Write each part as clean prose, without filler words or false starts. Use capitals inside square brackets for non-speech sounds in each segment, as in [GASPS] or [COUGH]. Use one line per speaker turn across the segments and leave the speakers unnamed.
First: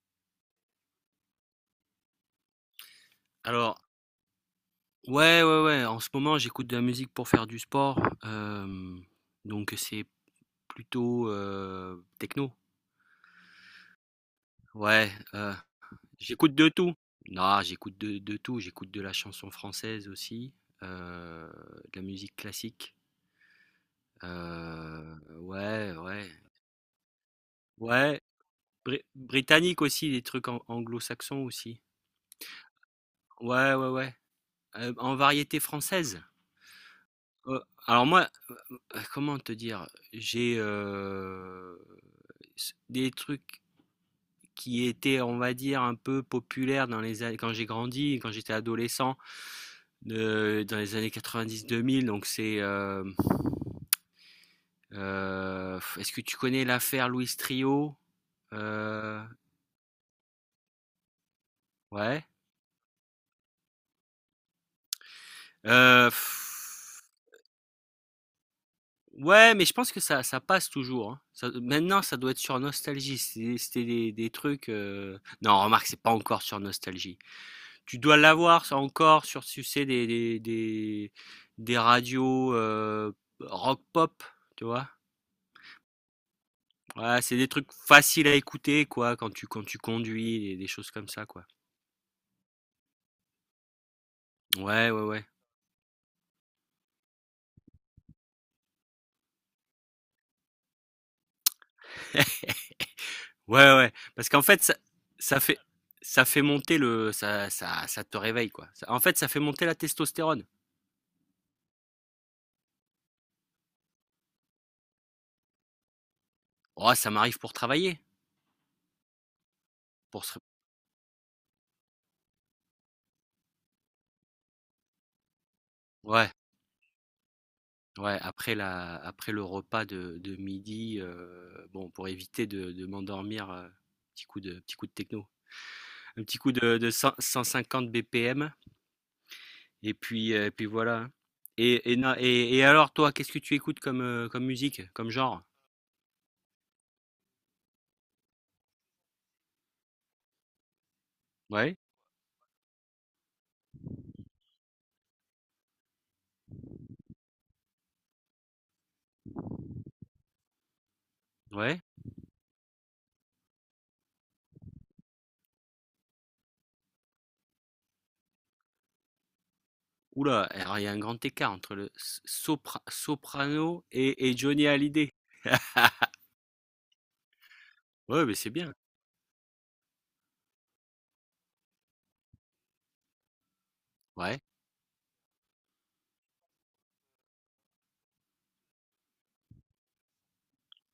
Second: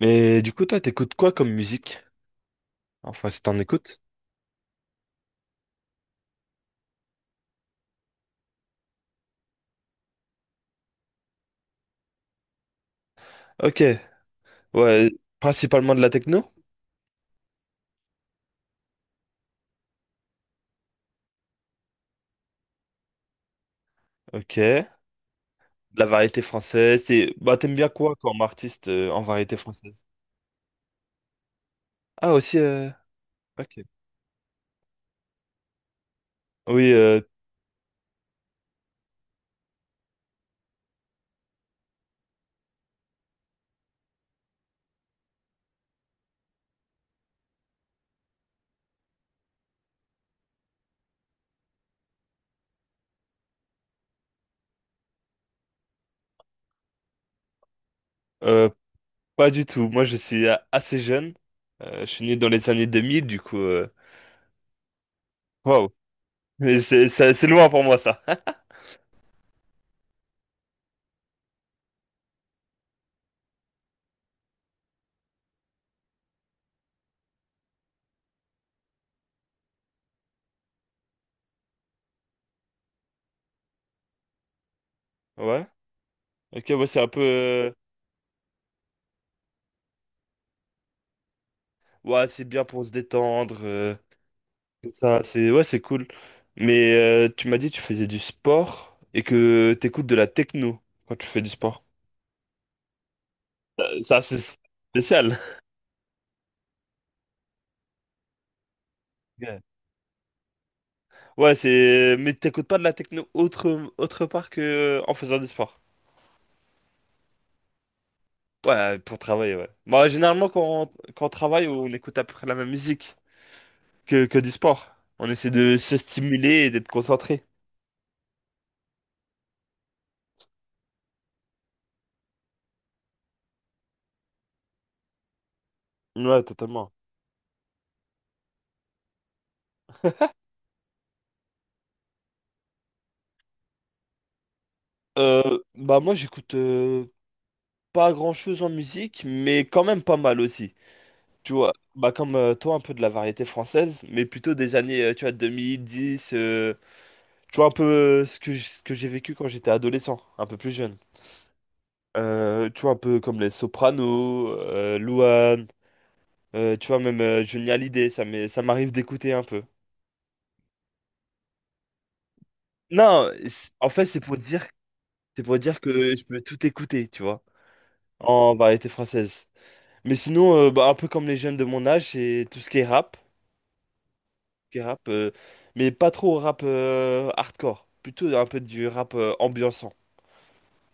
Mais du coup, toi, t'écoutes quoi comme musique? Enfin, si t'en
Alors,
écoutes.
ouais, ouais, ouais, en ce moment, j'écoute de la musique pour faire du sport, hem, donc c'est plutôt, techno.
Ok, ouais,
Ouais,
principalement de la techno.
j'écoute de tout. Non, j'écoute de tout, j'écoute de la chanson française aussi, heu, de la musique classique,
Ok, de
ouais,
la
ouais,
variété française. C'est, bah, t'aimes bien quoi
ouais,
comme artiste en variété
britannique
française?
aussi, des trucs an anglo-saxons aussi.
Ah, aussi,
Ouais,
ok.
ouais, ouais, en variété française?
Oui,
Heu, alors moi Comment te dire? J'ai, des trucs qui étaient, on va dire, un peu populaires dans les années quand j'ai grandi, quand j'étais adolescent, de dans les années 90 2000. Donc c'est, est-ce que tu connais l'affaire Louis Trio?
euh,
Heu,
pas du tout. Moi, je suis assez jeune. Je
ouais,
suis né dans les années 2000, du coup, waouh.
heu,
[LAUGHS] Mais c'est loin pour moi, ça. [LAUGHS]
ouais, mais je pense que ça passe toujours, hein. Ça maintenant, ça doit être sur Nostalgie, c'était des trucs, non, remarque, c'est pas encore sur Nostalgie. Tu dois l'avoir ça encore sur tu sais des radios, rock pop, tu vois?
Ouais, ok, ouais, c'est un peu.
Ouais, c'est des trucs faciles à écouter quoi quand tu conduis et des choses comme ça quoi.
Ouais, c'est bien pour se détendre.
Ouais, ouais,
Donc ça,
ouais.
c'est ouais, c'est cool. Mais tu m'as dit que tu faisais du sport et que t'écoutes de la techno quand tu fais du sport.
Ouais, ouais,
Ça,
parce
c'est
qu'en fait ça
spécial.
ça fait ça fait monter le ça te réveille quoi. Ça en fait ça fait
Ouais,
monter la testostérone.
ouais, c'est. Mais t'écoutes pas de la techno autre, autre part que en faisant du sport.
Oh, ça m'arrive pour travailler,
Ouais, pour travailler, ouais. Bah,
pour se
généralement, quand on travaille, on écoute à peu près la même musique que du sport. On essaie de se
ouais.
stimuler et d'être concentré.
Ouais, après le repas de midi, bon, pour éviter de m'endormir, petit coup de techno. Un petit
Ouais,
coup de
totalement.
cent 150 BPM et puis voilà, hein. Et na et alors toi, qu'est-ce que tu écoutes comme musique, comme genre?
Bah moi j'écoute pas grand-chose en musique, mais quand même pas mal aussi. Tu vois,
Ouais,
bah comme toi, un peu de la variété française, mais plutôt des années, tu vois, 2010, tu vois, un peu ce que, ce que j'ai vécu quand j'étais adolescent, un peu plus jeune.
ouais.
Tu vois, un peu comme les Sopranos, Louane, tu vois, même Johnny Hallyday, ça m'arrive d'écouter un peu.
Oula, alors il y a un grand écart entre le s sopra
Non, c'est-
soprano
en fait,
et Johnny Hallyday.
c'est pour dire que
[LAUGHS]
je peux tout écouter, tu vois,
Ouais, mais c'est
en
bien.
variété française. Mais sinon, bah, un peu comme les jeunes de mon âge, c'est tout ce qui est rap.
Ouais,
Qui rappe, mais pas trop rap hardcore, plutôt un peu du rap ambiançant.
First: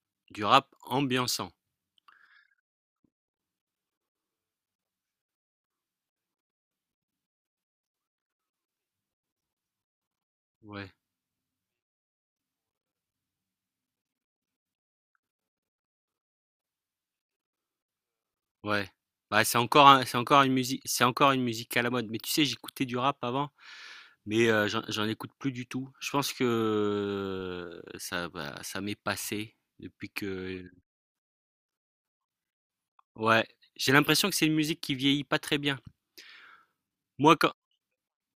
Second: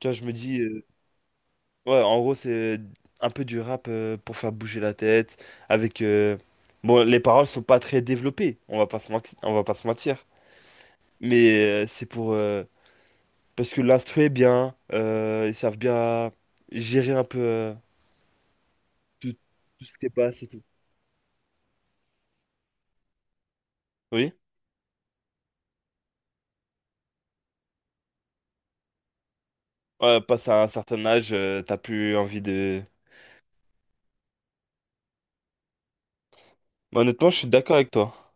Tu vois, je me
du
dis,
rap ambiançant.
ouais, en gros, c'est un peu du rap pour faire bouger la tête, avec... Bon, les paroles sont pas très développées, on va pas se mentir,
Ouais.
mais c'est pour... Parce que l'instru est bien, ils savent bien gérer un peu
Ouais.
tout,
Bah,
tout ce qui passe et tout.
c'est encore une musique à la mode. Mais tu sais, j'écoutais du rap avant,
Oui,
mais j'en écoute plus du tout. Je pense que ça m'est passé depuis
ouais, passe à un
que,
certain âge, t'as plus envie de...
ouais, j'ai l'impression que c'est une musique qui vieillit pas très bien.
Bah, honnêtement, je
Moi,
suis d'accord avec toi.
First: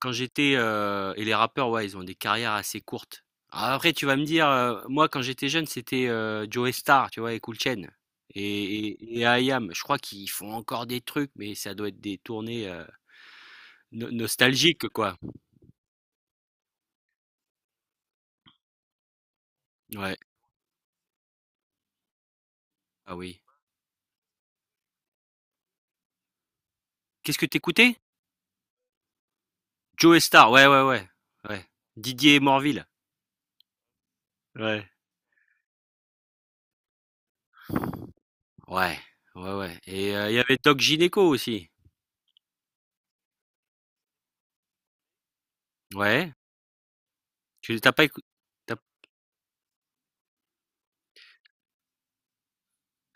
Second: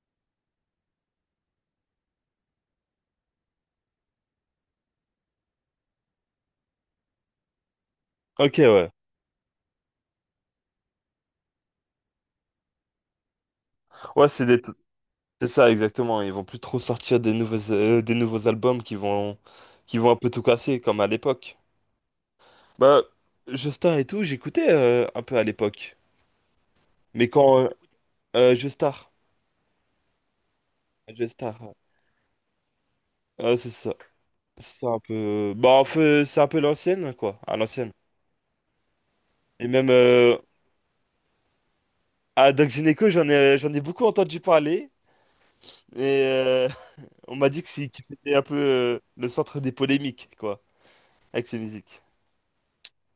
et les rappeurs, ouais, ils ont des carrières assez courtes. Alors après, tu vas me dire, moi, quand j'étais jeune, c'était, Joey Starr, tu vois? Et Kool Chain
Ok,
et
ouais.
et IAM. Je crois qu'ils font encore des trucs, mais ça doit être des tournées, no
Ouais, c'est des,
nostalgiques, quoi.
c'est ça, exactement. Ils vont plus trop sortir des nouveaux albums qui vont un
Ouais,
peu tout casser, comme à l'époque. Bah,
ah oui.
Joestar et tout, j'écoutais un peu à l'époque. Mais
Qu'est-ce que
quand...
t'écoutais écoutais?
Joestar.
Joe Star, ouais, ouais, ouais,
Joestar,
ouais.
ouais.
Didier Morville.
Ouais, c'est ça. C'est
Ouais.
un peu... Bah, en fait, c'est un peu l'ancienne, quoi. À l'ancienne.
Ouais, ouais,
Et
ouais
même...
et il
Euh,
y avait Doc Gineco aussi.
à Doc Gynéco, j'en ai beaucoup entendu parler. Et
Ouais.
[LAUGHS] on m'a dit que
Tu t'as pas
qu'il
écou
était un peu
t'as
le centre des polémiques, quoi. Avec ses musiques.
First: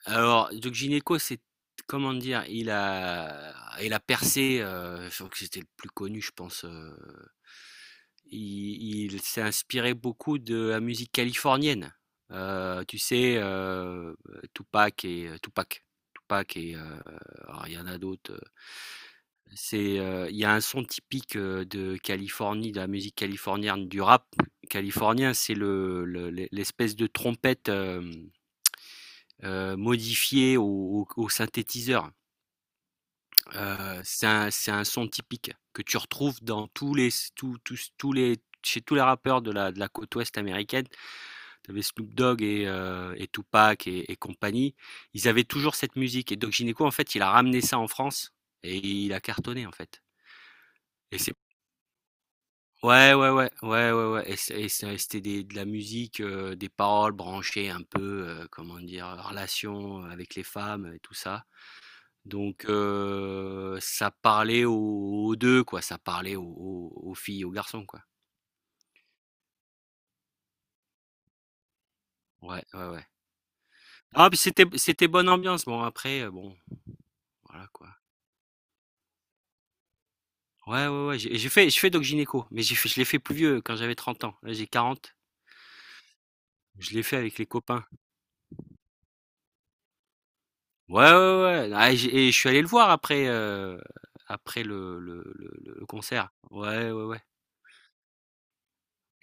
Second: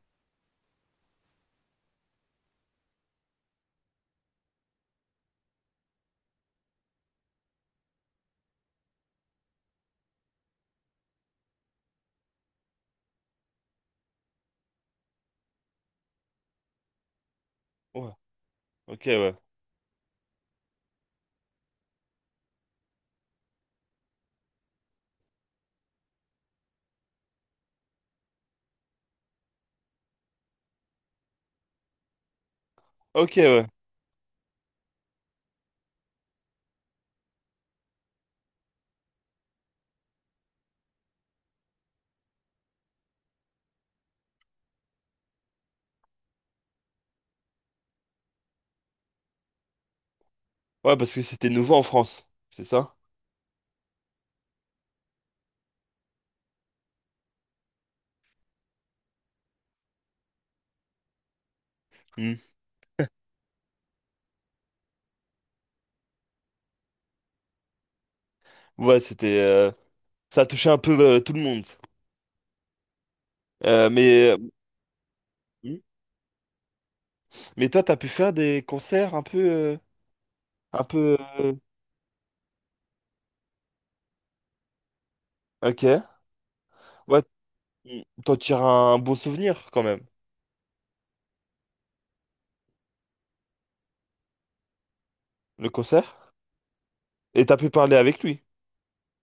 Alors Doc Gineco, c'est comment dire? Il a percé, je crois que c'était le plus connu, je pense. Il s'est inspiré beaucoup de la musique californienne. Tu sais, Tupac Tupac et euh, alors, il y
Ouais. Ok, ouais.
c'est, il y a un son typique, de Californie, de la musique californienne, du rap californien. C'est l'espèce de trompette, modifiée au synthétiseur.
Ok, ouais.
C'est un son typique que tu retrouves dans tous les tous tous tous les chez tous les rappeurs de la côte ouest américaine. Tu avais Snoop Dogg et Tupac et compagnie. Ils avaient toujours cette musique et Doc Gynéco, en fait, il a ramené ça en France et il a cartonné, en fait
Ouais, parce
et
que
c'est
c'était nouveau en France, c'est ça?
ouais, ouais, ouais, ouais, ouais, ouais. Et c'est c'était des de la musique, des paroles branchées un peu, comment dire? Relations avec les femmes et tout ça.
Hmm.
Donc, ça parlait aux deux quoi, ça parlait aux filles, aux garçons quoi.
Ouais, c'était ça a touché un peu tout le monde.
Ouais, ouais, ouais. Ah,
Mais
puis c'était bonne ambiance.
hmm.
Bon après, bon voilà
Mais toi,
quoi.
t'as pu faire des concerts un peu un
Ouais, ouais,
peu
ouais, j'ai
euh,
fait je fais doc-gynéco, mais j'ai fait je l'ai fait plus vieux quand j'avais 30 ans. Là j'ai 40
ok.
Je l'ai fait
Ouais,
avec les copains.
hmm. T'en tires un beau souvenir quand même,
Ouais, ouais, ouais, ouais. Ah, et j'ai et je suis allé le voir après
le
le concert.
concert.
Ouais, ouais, ouais.
Et t'as pu parler avec lui.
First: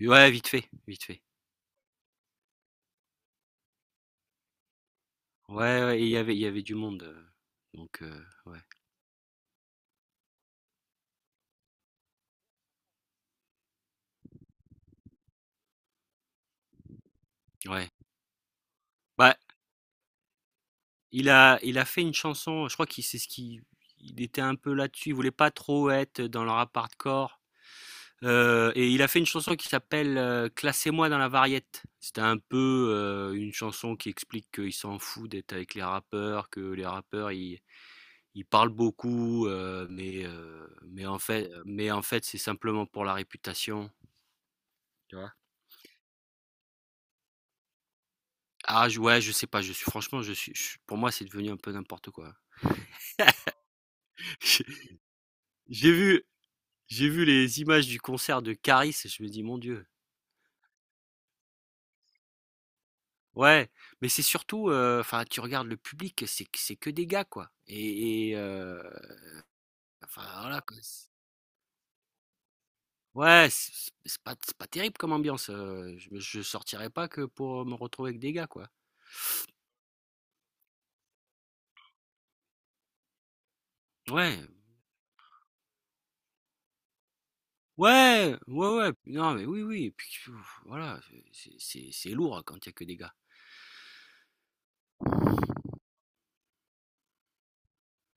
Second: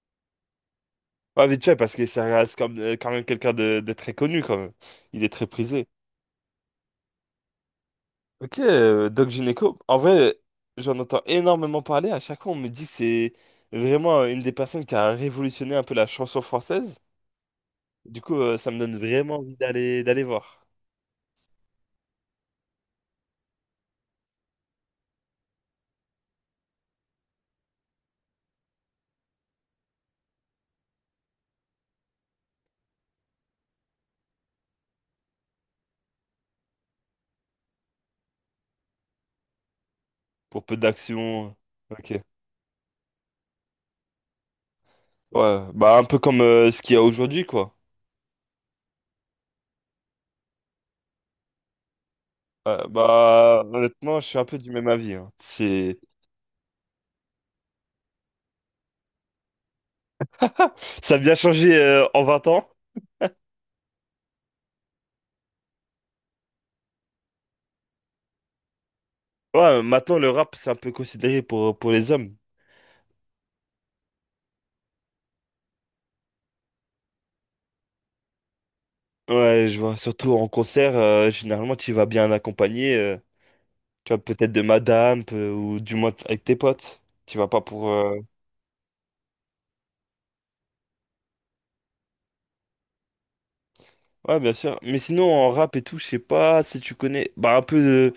Ouais, vite fait, vite fait.
Ouais, vite fait, parce que ça reste comme, quand même quelqu'un de très connu quand même. Il est très
Ouais,
prisé.
ouais. Et il y avait du monde, ouais.
Ok, Doc Gynéco. En vrai, j'en entends énormément parler. À chaque fois, on me dit que c'est vraiment une des personnes qui a révolutionné un peu la chanson française.
Ouais.
Du coup, ça me donne
Bah,
vraiment envie d'aller voir.
Il a fait une chanson. Je crois qu'il c'est ce qui, Il était un peu là-dessus, il voulait pas trop être dans le rap hardcore. Et il a fait une chanson qui s'appelle, Classez-moi dans la variette. C'était un peu, une chanson qui explique qu'il s'en fout d'être avec les rappeurs, que les rappeurs ils parlent beaucoup,
Pour peu d'action.
mais en
Ok.
fait c'est simplement pour la réputation. Tu vois?
Ouais, bah un peu comme ce qu'il y a aujourd'hui, quoi.
Ah, ouais, je sais pas, je suis franchement, pour moi c'est devenu un peu n'importe quoi.
Ouais, bah honnêtement, je suis
[LAUGHS]
un peu
J'ai
du même avis, hein.
j'ai
C'est
vu, J'ai vu les images du concert de Caris et je me dis, mon Dieu.
ça a bien changé en 20 ans.
Ouais, mais c'est surtout, enfin, tu regardes le public, c'est que des gars, quoi. Et,
Ouais, maintenant
enfin,
le rap
voilà,
c'est un
quoi.
peu considéré pour les hommes.
Ouais, c'est pas terrible comme ambiance. Je sortirais pas que pour me retrouver avec des gars, quoi.
Ouais, je vois. Surtout en concert, généralement tu vas bien accompagné. Tu vois
Ouais,
peut-être de madame ou du moins avec tes potes. Tu vas pas pour.
ouais, ouais, ouais. Non, mais oui, oui. Et puis, voilà, c'est lourd quand il y a que des gars.
Ouais, bien sûr. Mais sinon en rap et tout, je sais pas si tu connais. Bah un peu.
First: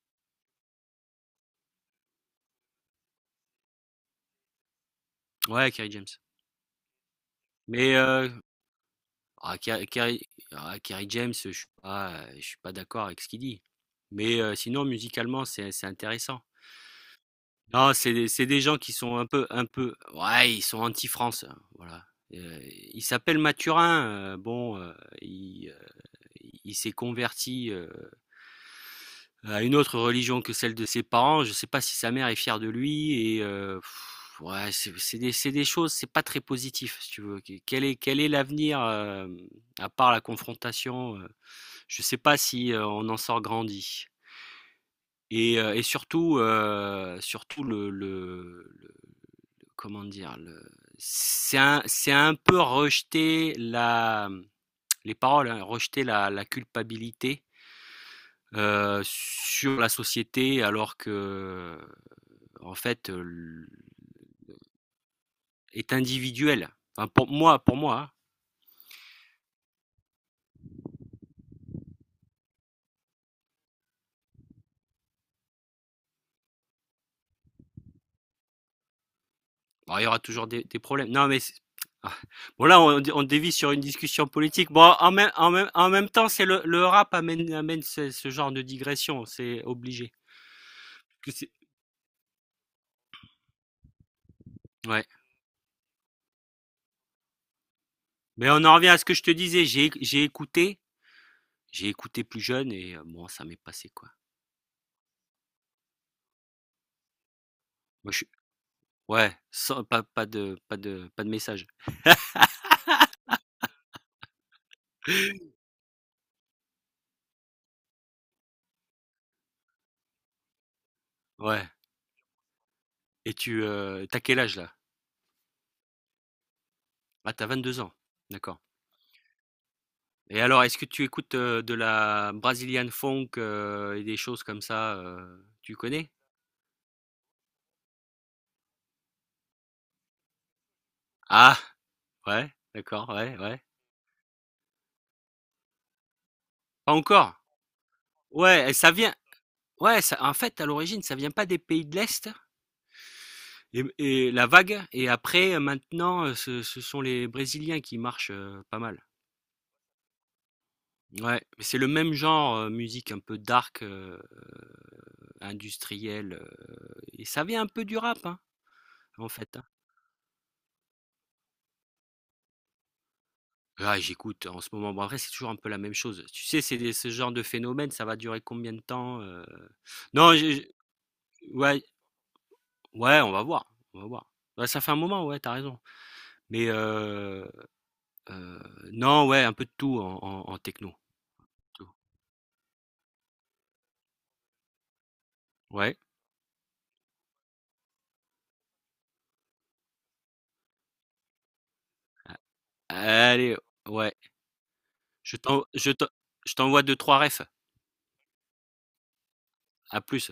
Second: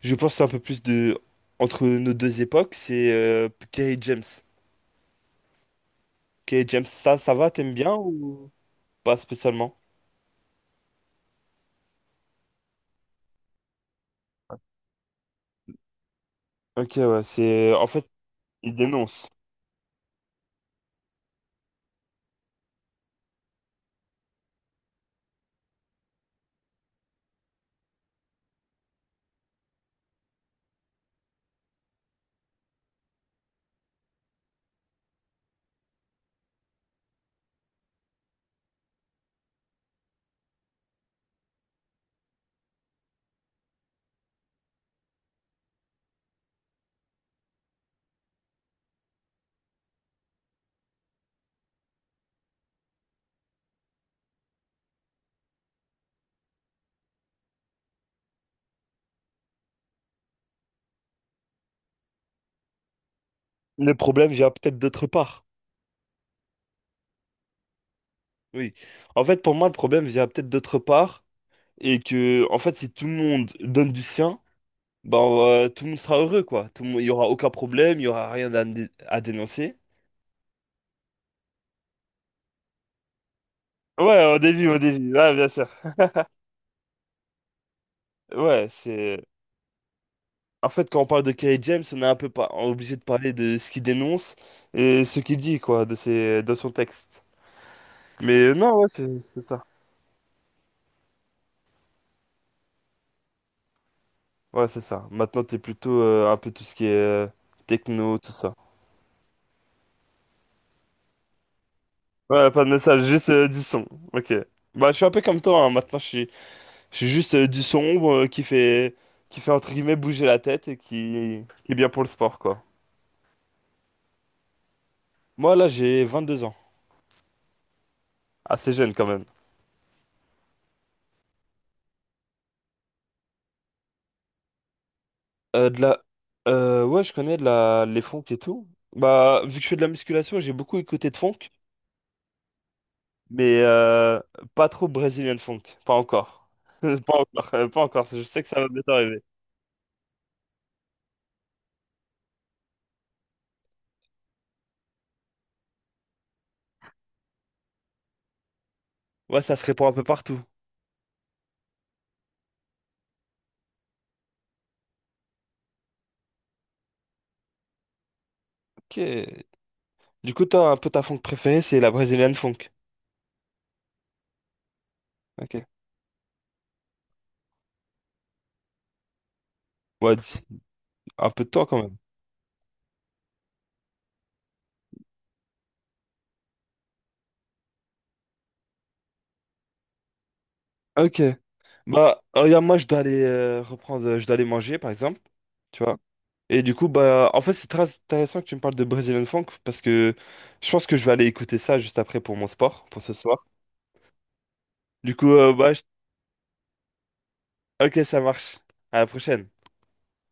Je pense que c'est un peu plus de entre nos deux époques, c'est Kerry James.
Ouais, Kerry James.
Kerry James, ça va, t'aimes bien
Mais euh,
ou pas
Ah,
spécialement?
Kerry James, je suis pas d'accord avec ce qu'il dit. Mais sinon, musicalement, c'est intéressant.
Ok, ouais, c'est en
Non,
fait,
c'est des
il
gens qui sont
dénonce.
un peu, ouais, ils sont anti-France, hein, voilà. Euh, il s'appelle Mathurin, bon, il, euh, il s'est converti, à une autre religion que celle de ses parents, je sais pas si sa mère est fière de lui et ouais, c'est des choses, c'est pas très positif, si tu veux. Quel est l'avenir, à part la confrontation? Je sais pas si, on en sort grandi. Surtout le, comment dire? Le C'est un peu rejeter la, les paroles, hein, rejeter la culpabilité, sur la société, alors que, en fait,
Le problème vient peut-être d'autre part.
est individuel. Enfin pour moi, pour moi, hein.
Oui. En fait, pour moi, le problème vient peut-être d'autre part et que, en fait, si tout le monde donne du sien, ben, tout le monde sera heureux, quoi. Tout le monde, il y aura aucun problème, il y aura rien à, à dénoncer.
Bon, il y aura toujours des problèmes. Non mais c'est ah, bon là, on dévie sur une
Ouais,
discussion politique.
au
Bon,
début, ouais, bien sûr.
en même temps c'est le rap amène ce genre de
Ouais, c'est
digression, c'est obligé.
en fait, quand on parle de
Que c'est
Kerry James, on est un peu pas obligé de parler de ce qu'il dénonce et
Ouais.
ce qu'il dit, quoi, de ses, de son texte. Mais
Mais on en
non, ouais,
revient à ce
c'est
que je te
c'est
disais,
ça.
j'ai écouté plus jeune et bon ça m'est passé quoi.
Ouais, c'est ça. Maintenant, t'es plutôt un peu tout ce qui est
Moi
techno,
je suis
tout ça.
Ouais, sans pas de message.
Ouais, pas de message, juste du son. Ok. Bah, je suis un peu
[GASPS]
comme toi, hein. Maintenant, je suis juste du sombre qui fait, entre guillemets, bouger la tête et
[LAUGHS] Ouais.
qui est bien pour le sport, quoi.
Et tu t'as quel âge là?
Moi, là, j'ai 22 ans.
Ah, t'as 22 ans. D'accord.
Assez jeune, quand même.
Et alors, est-ce que tu écoutes, de la Brazilian funk, et des choses comme ça, tu
De la...
connais?
ouais, je connais de la... les funk et tout. Bah, vu que je fais de la musculation, j'ai beaucoup écouté de funk,
Ah, ouais, d'accord, ouais,
mais
ouais.
pas trop brésilien funk. Pas encore. [LAUGHS]
Pas
Pas
encore.
encore, pas encore. Je sais que ça va
Ouais, et
bientôt
ça vient.
arriver.
Ouais, ça, en fait, à l'origine, ça vient pas des pays de l'Est et la vague. Et après, maintenant, ce sont les Brésiliens qui marchent, pas mal.
Ouais, ça se répand un peu partout.
Ouais, mais c'est le même genre, musique un peu dark, industrielle, et ça vient un peu du rap, hein.
Ok.
En fait, hein?
Du coup, toi, un peu ta funk préférée, c'est la brésilienne funk.
Ah, j'écoute en ce moment. Bon, après, c'est toujours un
Ok.
peu la même chose. Tu sais, c'est des ce genre de phénomène, ça va durer combien de temps?
Ouais,
Non, j'ai
un peu de toi quand
ouais,
même.
ouais, on va voir, on va voir. Ouais, ça fait un moment, ouais, t'as raison. Mais heu, non, ouais, un peu de tout en techno,
Ok.
tout.
Bah, regarde, moi, je dois aller je dois aller manger, par exemple. Tu vois.
Ouais.
Et du coup, bah, en fait, c'est très intéressant que tu me parles de Brazilian Funk parce que je pense que je vais aller écouter ça juste après pour mon sport, pour ce soir.
Allez, ouais.
Du coup,
Je t'en je t'en je t'envoie deux, trois refs.
ok, ça marche. À la prochaine.
À plus.